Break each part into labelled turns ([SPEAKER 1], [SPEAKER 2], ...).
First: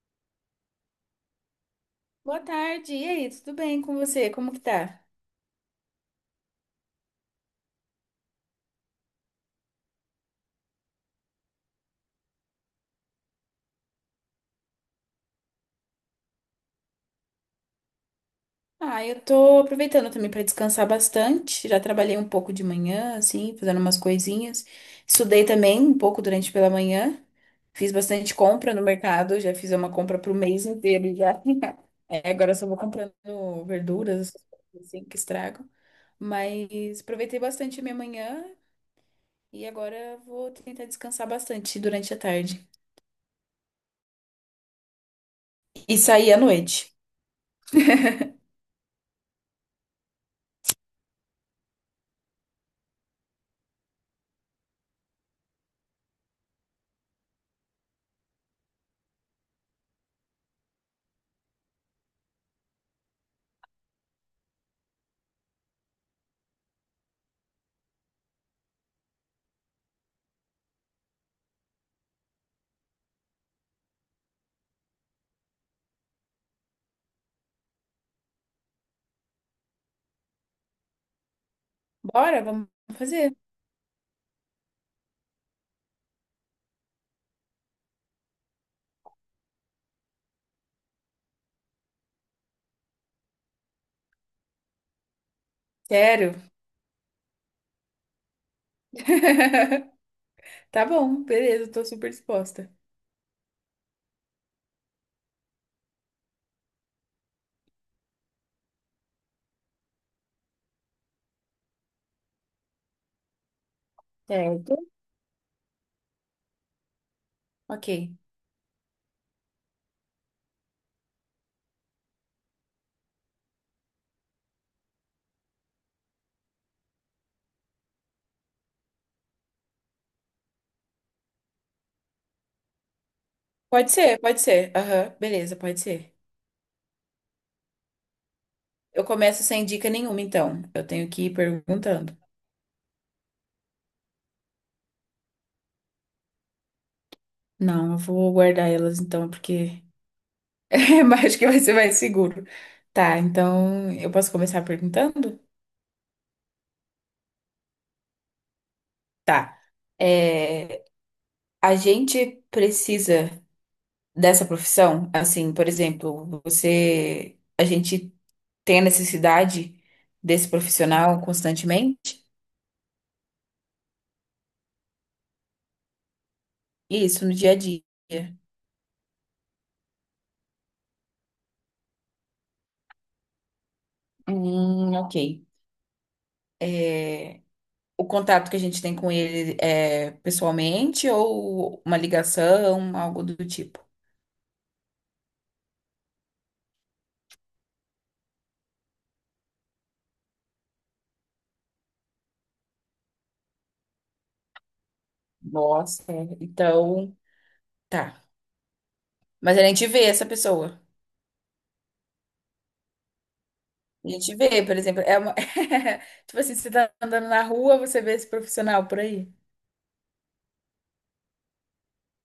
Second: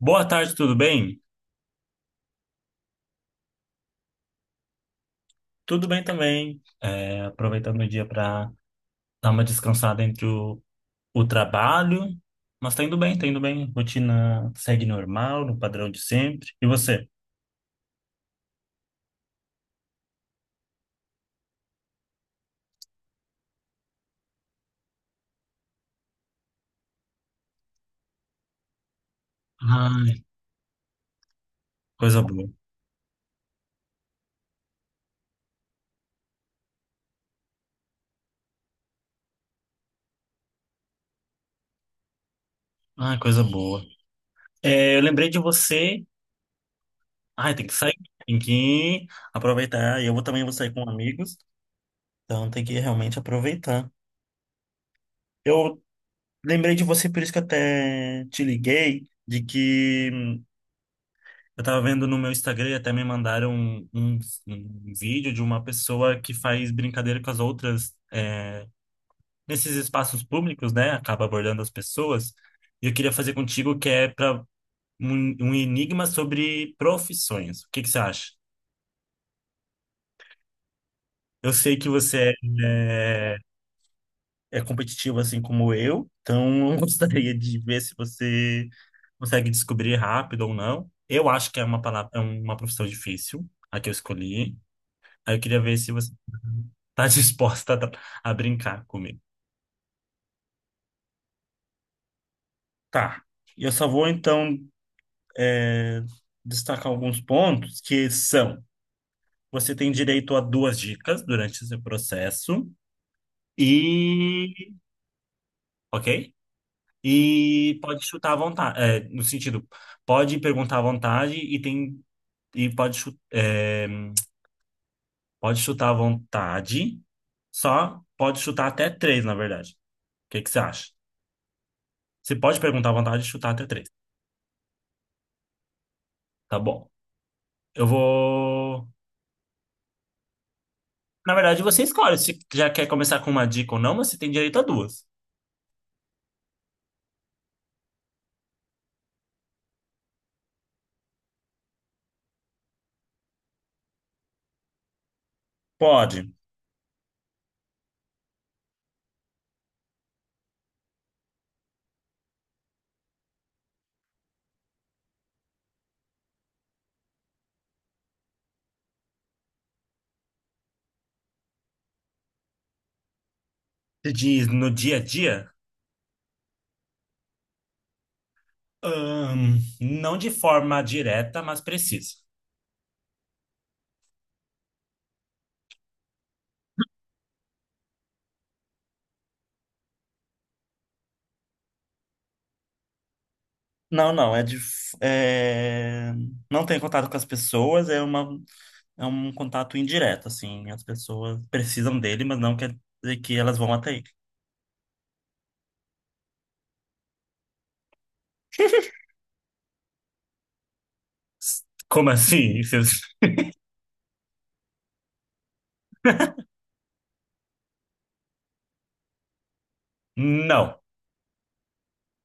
[SPEAKER 1] Boa tarde, tudo bem?
[SPEAKER 2] Boa tarde, e aí, tudo bem com você? Como que tá?
[SPEAKER 1] Tudo bem também. Aproveitando o dia para dar uma descansada entre o trabalho, mas tá indo bem, tá indo bem. Rotina segue normal, no padrão de sempre. E você?
[SPEAKER 2] Ah, eu tô aproveitando também para descansar bastante. Já trabalhei um pouco de manhã, assim, fazendo umas coisinhas. Estudei também um pouco durante pela manhã. Fiz bastante compra no mercado, já fiz uma compra
[SPEAKER 1] Ai,
[SPEAKER 2] pro mês inteiro já.
[SPEAKER 1] coisa
[SPEAKER 2] É,
[SPEAKER 1] boa.
[SPEAKER 2] agora eu só vou comprando verduras, essas coisas assim, que estragam. Mas aproveitei bastante a minha manhã e agora vou tentar descansar bastante durante a tarde.
[SPEAKER 1] Ai, coisa boa. Eu lembrei de
[SPEAKER 2] E
[SPEAKER 1] você.
[SPEAKER 2] sair à noite.
[SPEAKER 1] Ai, tem que sair, tem que aproveitar. Eu vou também, vou sair com amigos, então tem que realmente aproveitar. Eu lembrei de você, por isso que até te liguei, de que eu tava vendo no meu Instagram e até me mandaram um vídeo de uma pessoa que faz brincadeira com as outras nesses espaços públicos, né? Acaba abordando as pessoas. E eu queria fazer contigo, que é para um enigma sobre profissões. O que que você acha? Eu sei que você
[SPEAKER 2] Bora, vamos
[SPEAKER 1] é, é
[SPEAKER 2] fazer.
[SPEAKER 1] é competitivo assim como eu, então eu gostaria de ver se você consegue descobrir rápido ou não. Eu acho que é uma palavra, é uma profissão difícil, a que eu escolhi. Aí eu queria ver se você
[SPEAKER 2] Sério.
[SPEAKER 1] tá disposta a brincar comigo.
[SPEAKER 2] Tá bom, beleza, tô super disposta.
[SPEAKER 1] Tá. E eu só vou, então, é, destacar alguns pontos que são: você tem direito a duas dicas durante esse processo, e.
[SPEAKER 2] Certo.
[SPEAKER 1] Ok? E pode
[SPEAKER 2] Ok.
[SPEAKER 1] chutar à vontade. No sentido, pode perguntar à vontade e tem. E pode, pode chutar à vontade, só pode chutar até três, na verdade. O que que você acha? Você pode perguntar à vontade e chutar até três.
[SPEAKER 2] Pode ser, pode ser. Aham, beleza, pode ser.
[SPEAKER 1] Tá bom. Eu vou.
[SPEAKER 2] Eu começo sem dica nenhuma, então. Eu tenho que ir
[SPEAKER 1] Na verdade, você escolhe
[SPEAKER 2] perguntando.
[SPEAKER 1] se já quer começar com uma dica ou não, mas você tem direito a duas.
[SPEAKER 2] Não, eu vou guardar elas então, porque eu acho que vai ser mais seguro. Tá, então eu posso começar perguntando?
[SPEAKER 1] Pode.
[SPEAKER 2] Tá. É, a gente precisa dessa profissão? Assim, por exemplo, você. A gente tem a necessidade desse profissional constantemente?
[SPEAKER 1] Se diz no dia a dia?
[SPEAKER 2] Isso, no dia a dia.
[SPEAKER 1] Não de forma direta, mas precisa.
[SPEAKER 2] Ok. É, o contato que a gente tem com ele é pessoalmente ou uma ligação, algo do tipo.
[SPEAKER 1] Não, não, não tem contato com as pessoas, é uma... é um contato indireto, assim. As pessoas precisam dele, mas não quer dizer que elas vão até ele.
[SPEAKER 2] Nossa, então. Tá. Mas a gente vê essa pessoa.
[SPEAKER 1] Como assim? Vocês-
[SPEAKER 2] A gente vê, por exemplo, é uma... tipo assim, você tá andando na rua, você vê esse profissional por aí.
[SPEAKER 1] Não.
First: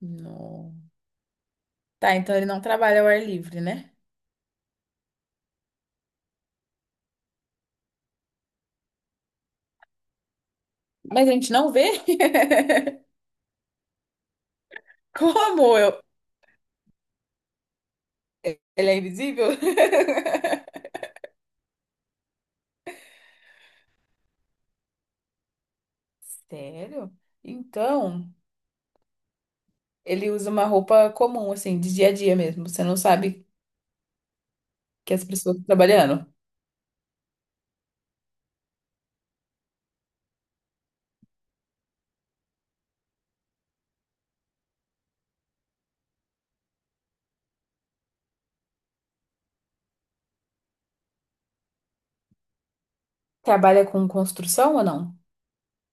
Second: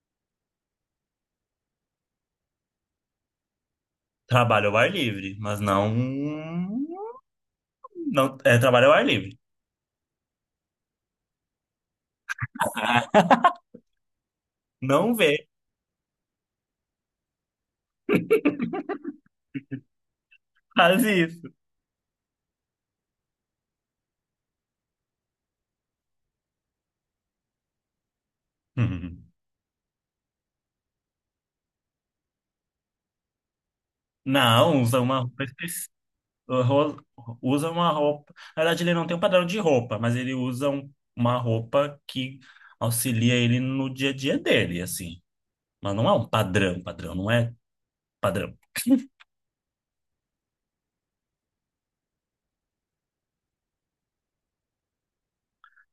[SPEAKER 2] Não. Tá, então ele não trabalha ao ar livre, né?
[SPEAKER 1] Trabalho ao ar livre, mas não. Não, é trabalho ao ar livre.
[SPEAKER 2] Mas a gente não vê?
[SPEAKER 1] Não
[SPEAKER 2] Como eu? Ele é invisível?
[SPEAKER 1] faz isso.
[SPEAKER 2] Sério? Então. Ele usa uma roupa comum, assim, de dia a dia mesmo. Você não sabe
[SPEAKER 1] Não, usa
[SPEAKER 2] que
[SPEAKER 1] uma
[SPEAKER 2] as
[SPEAKER 1] roupa
[SPEAKER 2] pessoas estão
[SPEAKER 1] específica.
[SPEAKER 2] trabalhando.
[SPEAKER 1] Usa uma roupa. Na verdade, ele não tem um padrão de roupa, mas ele usa uma roupa que auxilia ele no dia a dia dele, assim. Mas não é um padrão, padrão, não é padrão.
[SPEAKER 2] Trabalha com construção ou não?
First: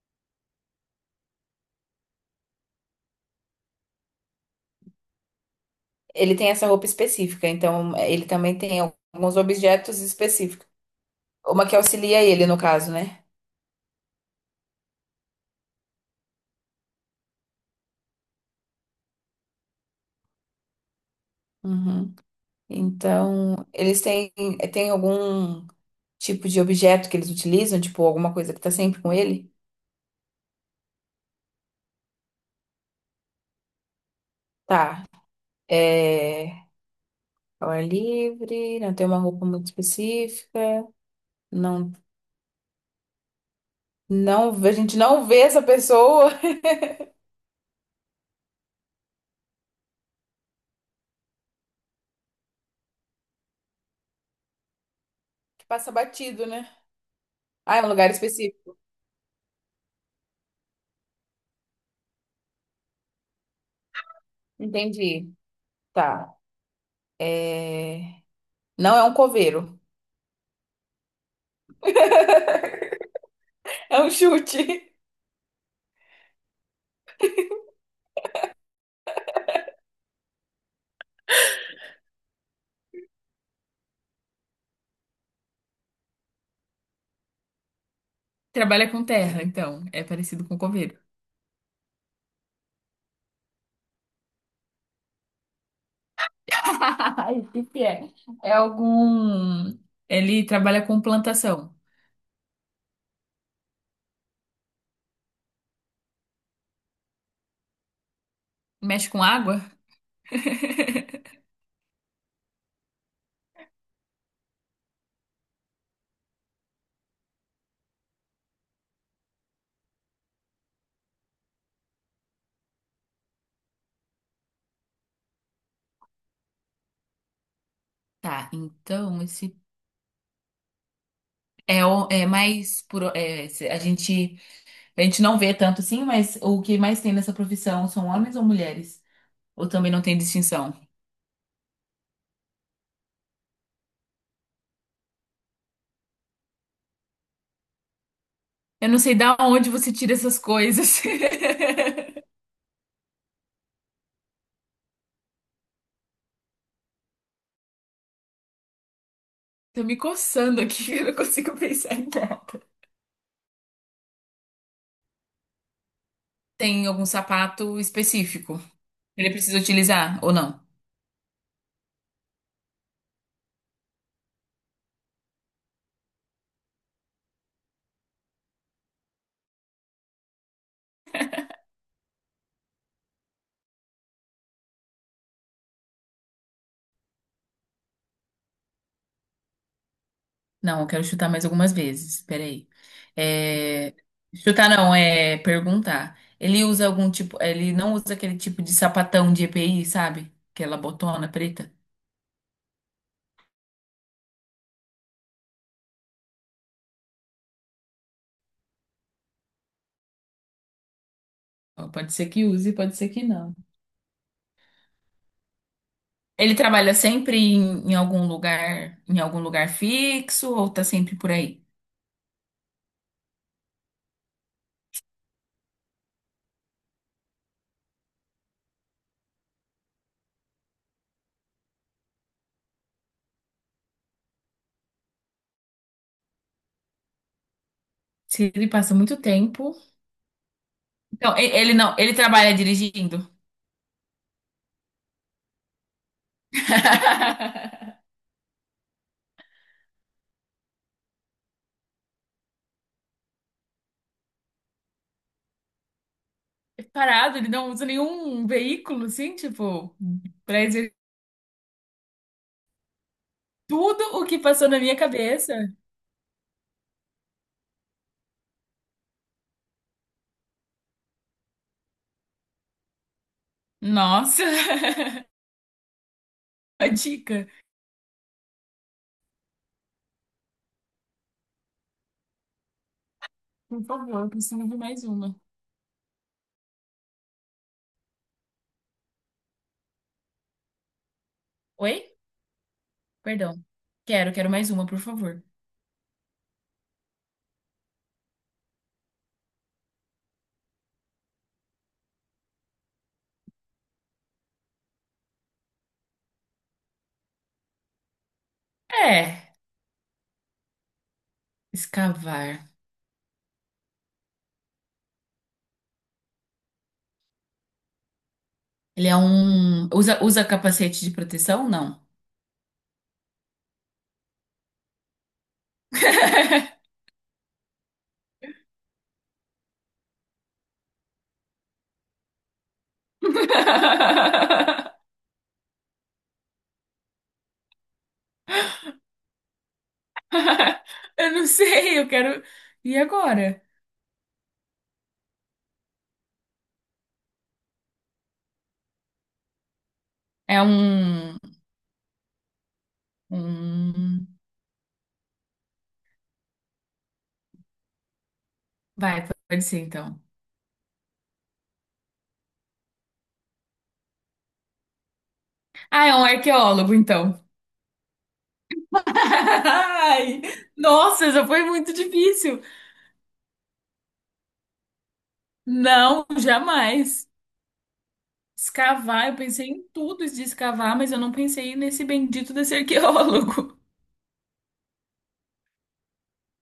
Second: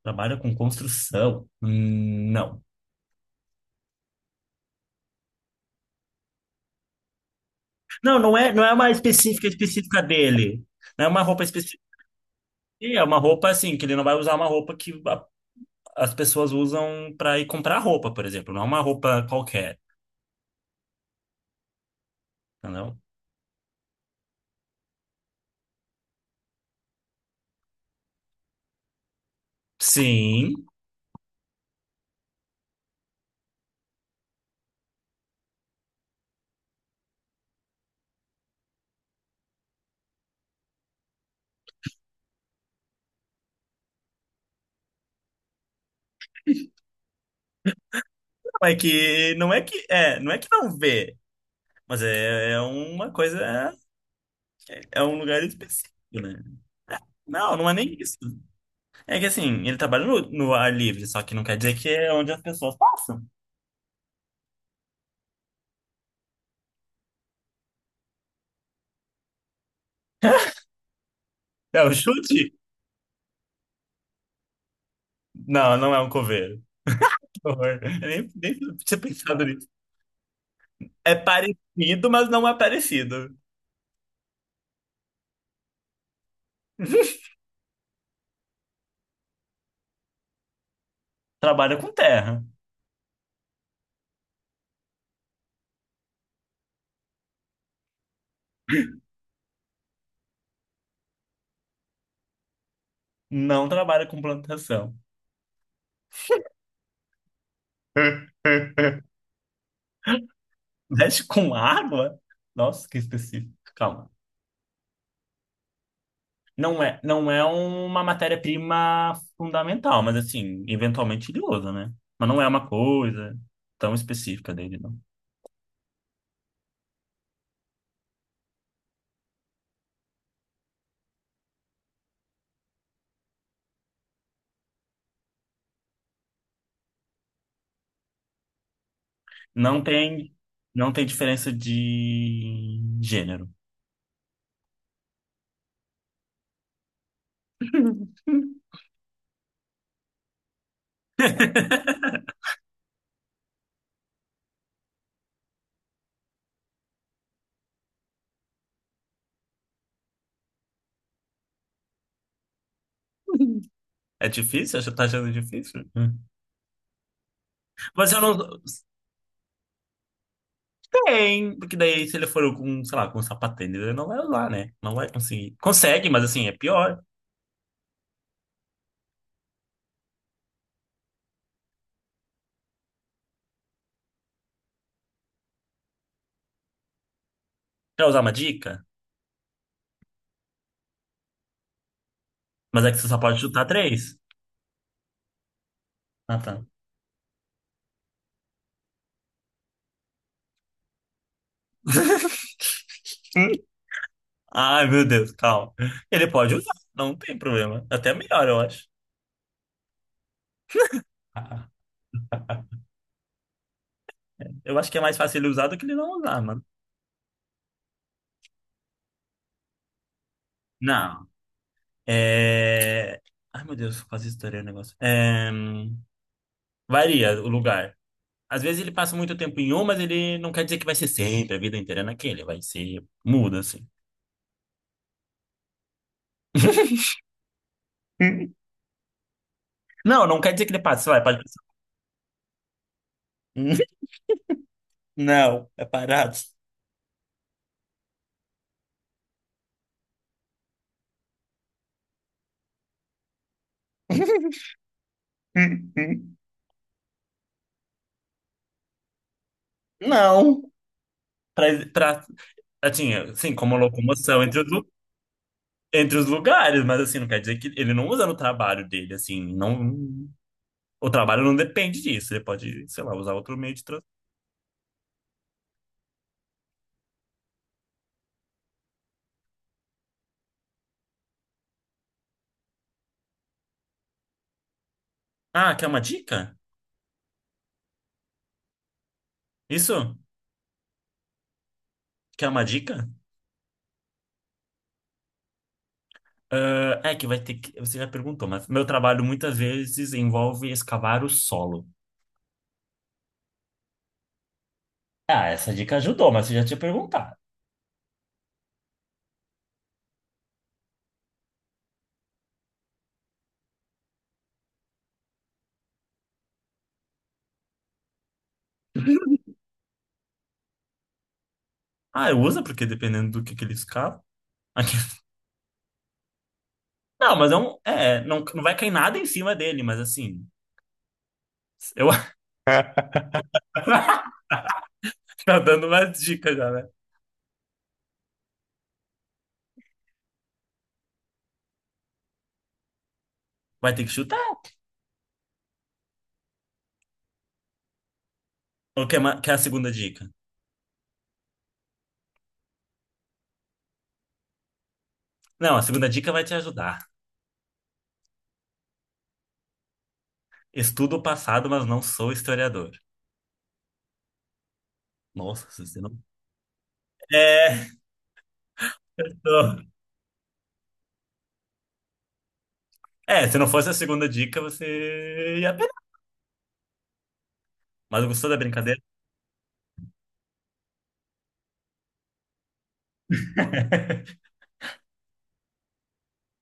[SPEAKER 1] Trabalha com construção? Não.
[SPEAKER 2] Ele tem essa roupa específica, então
[SPEAKER 1] Não,
[SPEAKER 2] ele
[SPEAKER 1] não é,
[SPEAKER 2] também
[SPEAKER 1] não é
[SPEAKER 2] tem
[SPEAKER 1] uma
[SPEAKER 2] alguns
[SPEAKER 1] específica
[SPEAKER 2] objetos
[SPEAKER 1] específica dele.
[SPEAKER 2] específicos.
[SPEAKER 1] Não é uma roupa
[SPEAKER 2] Uma que
[SPEAKER 1] específica.
[SPEAKER 2] auxilia ele, no caso,
[SPEAKER 1] É uma
[SPEAKER 2] né?
[SPEAKER 1] roupa assim, que ele não vai usar uma roupa que as pessoas usam para ir comprar roupa, por exemplo. Não é uma roupa qualquer,
[SPEAKER 2] Uhum.
[SPEAKER 1] entendeu?
[SPEAKER 2] Então, eles têm, têm algum. Tipo de objeto que eles utilizam, tipo alguma coisa que tá sempre com ele?
[SPEAKER 1] Sim,
[SPEAKER 2] Tá. É. Ao ar livre, não tem uma roupa muito específica, não, não, a gente não vê essa pessoa
[SPEAKER 1] não é que é, não é que não vê, mas é, é uma coisa, é um lugar
[SPEAKER 2] que passa
[SPEAKER 1] específico, né?
[SPEAKER 2] batido, né?
[SPEAKER 1] Não, não é
[SPEAKER 2] Ah, é um
[SPEAKER 1] nem
[SPEAKER 2] lugar
[SPEAKER 1] isso.
[SPEAKER 2] específico.
[SPEAKER 1] É que assim, ele trabalha no ar livre, só que não quer dizer que é onde as pessoas passam.
[SPEAKER 2] Entendi. Tá. É... Não é um coveiro.
[SPEAKER 1] É o chute?
[SPEAKER 2] É um chute.
[SPEAKER 1] Não, não é um coveiro. Que horror. Eu nem, nem tinha pensado nisso. É parecido, mas não é parecido.
[SPEAKER 2] Trabalha com terra, então. É parecido com coveiro.
[SPEAKER 1] Trabalha com terra,
[SPEAKER 2] Que é? É algum. Ele trabalha com plantação.
[SPEAKER 1] não trabalha com plantação.
[SPEAKER 2] Mexe com água?
[SPEAKER 1] Mexe com água? Nossa, que específico. Calma. Não é, não é uma matéria-prima fundamental, mas assim, eventualmente ele usa, né? Mas não é uma coisa tão específica dele, não.
[SPEAKER 2] Tá, então esse é, o- é mais por é, se- a gente não vê tanto assim, mas o que mais tem nessa profissão são homens ou mulheres? Ou
[SPEAKER 1] Não
[SPEAKER 2] também não tem
[SPEAKER 1] tem,
[SPEAKER 2] distinção?
[SPEAKER 1] não tem diferença de gênero.
[SPEAKER 2] Eu não sei da onde você tira essas coisas. Tô me coçando aqui, eu não consigo pensar em nada.
[SPEAKER 1] É difícil? Você tá achando difícil? Hum.
[SPEAKER 2] Tem algum sapato
[SPEAKER 1] Mas eu não.
[SPEAKER 2] específico? Que Ele precisa utilizar ou não?
[SPEAKER 1] Tem, porque daí se ele for com, sei lá, com sapatênis, ele não vai usar, né? Não vai conseguir. Consegue, mas assim, é pior. Quer usar uma dica?
[SPEAKER 2] Não, eu quero chutar mais algumas vezes. Peraí.
[SPEAKER 1] Mas é que você só pode chutar
[SPEAKER 2] É,
[SPEAKER 1] três.
[SPEAKER 2] chutar não, é perguntar.
[SPEAKER 1] Ah,
[SPEAKER 2] Ele
[SPEAKER 1] tá.
[SPEAKER 2] usa algum tipo. Ele não usa aquele tipo de sapatão de EPI, sabe? Aquela botona preta.
[SPEAKER 1] Ai, meu Deus, calma. Ele pode usar, não tem problema. Até melhor, eu acho. Ah,
[SPEAKER 2] Ó, pode ser que use, pode ser que não.
[SPEAKER 1] eu acho que é mais fácil ele usar do que ele não usar,
[SPEAKER 2] Ele
[SPEAKER 1] mano.
[SPEAKER 2] trabalha sempre em algum lugar, em algum lugar fixo, ou tá sempre
[SPEAKER 1] Não.
[SPEAKER 2] por aí?
[SPEAKER 1] É... Ai, meu Deus, quase estourei o negócio. Varia o lugar. Às vezes ele passa muito tempo em um, mas ele não quer dizer que vai ser sempre, a vida inteira é naquele. Vai ser... Muda, assim.
[SPEAKER 2] Se ele passa muito tempo.
[SPEAKER 1] Não, não quer dizer que ele passa. Vai,
[SPEAKER 2] Então,
[SPEAKER 1] pode
[SPEAKER 2] e-
[SPEAKER 1] passar.
[SPEAKER 2] ele não, ele trabalha dirigindo.
[SPEAKER 1] Não, é parado.
[SPEAKER 2] Parado, ele não usa nenhum veículo, assim, tipo, pra
[SPEAKER 1] Não. Pra, pra, assim, assim, como
[SPEAKER 2] Tudo o que
[SPEAKER 1] locomoção
[SPEAKER 2] passou na minha cabeça.
[SPEAKER 1] entre os lugares, mas assim, não quer dizer que ele não usa no trabalho dele, assim, não, o trabalho não depende disso, ele pode, sei lá, usar outro meio de transporte.
[SPEAKER 2] Nossa, a dica. Por favor, eu preciso de mais uma.
[SPEAKER 1] Ah, quer uma dica? Isso?
[SPEAKER 2] Oi?
[SPEAKER 1] Quer uma dica?
[SPEAKER 2] Perdão. Quero, quero mais uma, por favor.
[SPEAKER 1] Ah, é que vai ter que, você já perguntou, mas meu trabalho muitas vezes envolve escavar o solo. Ah, essa dica ajudou, mas você já tinha perguntado.
[SPEAKER 2] É, escavar. Ele é um. Usa, usa capacete de proteção? Não.
[SPEAKER 1] Ah, usa, porque dependendo do que ele escava. Aqui- Não, mas não, não vai cair nada em cima dele, mas assim, eu tá dando umas dicas já, né?
[SPEAKER 2] Eu não sei, eu quero. E agora?
[SPEAKER 1] Vai ter que chutar. O que é, que é a segunda dica?
[SPEAKER 2] É um. Um...
[SPEAKER 1] Não, a segunda dica vai te ajudar.
[SPEAKER 2] Vai, pode ser então.
[SPEAKER 1] Estudo o passado, mas não sou historiador. Nossa, se você
[SPEAKER 2] Ah, é
[SPEAKER 1] não.
[SPEAKER 2] um arqueólogo, então.
[SPEAKER 1] É, tô-
[SPEAKER 2] Ai, nossa, essa foi muito difícil.
[SPEAKER 1] se não fosse a segunda dica, você ia. Pe-
[SPEAKER 2] Não, jamais.
[SPEAKER 1] Mas gostou da brincadeira?
[SPEAKER 2] Escavar, eu pensei em tudo de escavar, mas eu não pensei nesse bendito desse arqueólogo.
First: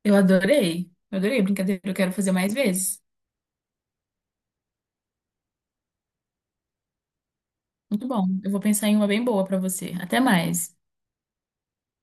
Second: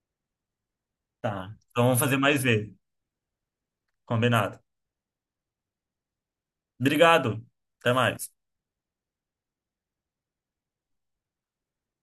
[SPEAKER 2] Eu adorei. Eu adorei a
[SPEAKER 1] Tá.
[SPEAKER 2] brincadeira,
[SPEAKER 1] Então
[SPEAKER 2] eu
[SPEAKER 1] vamos
[SPEAKER 2] quero
[SPEAKER 1] fazer
[SPEAKER 2] fazer
[SPEAKER 1] mais
[SPEAKER 2] mais
[SPEAKER 1] vezes.
[SPEAKER 2] vezes.
[SPEAKER 1] Combinado. Obrigado. Até
[SPEAKER 2] Muito bom.
[SPEAKER 1] mais.
[SPEAKER 2] Eu vou pensar em uma bem boa pra você. Até mais.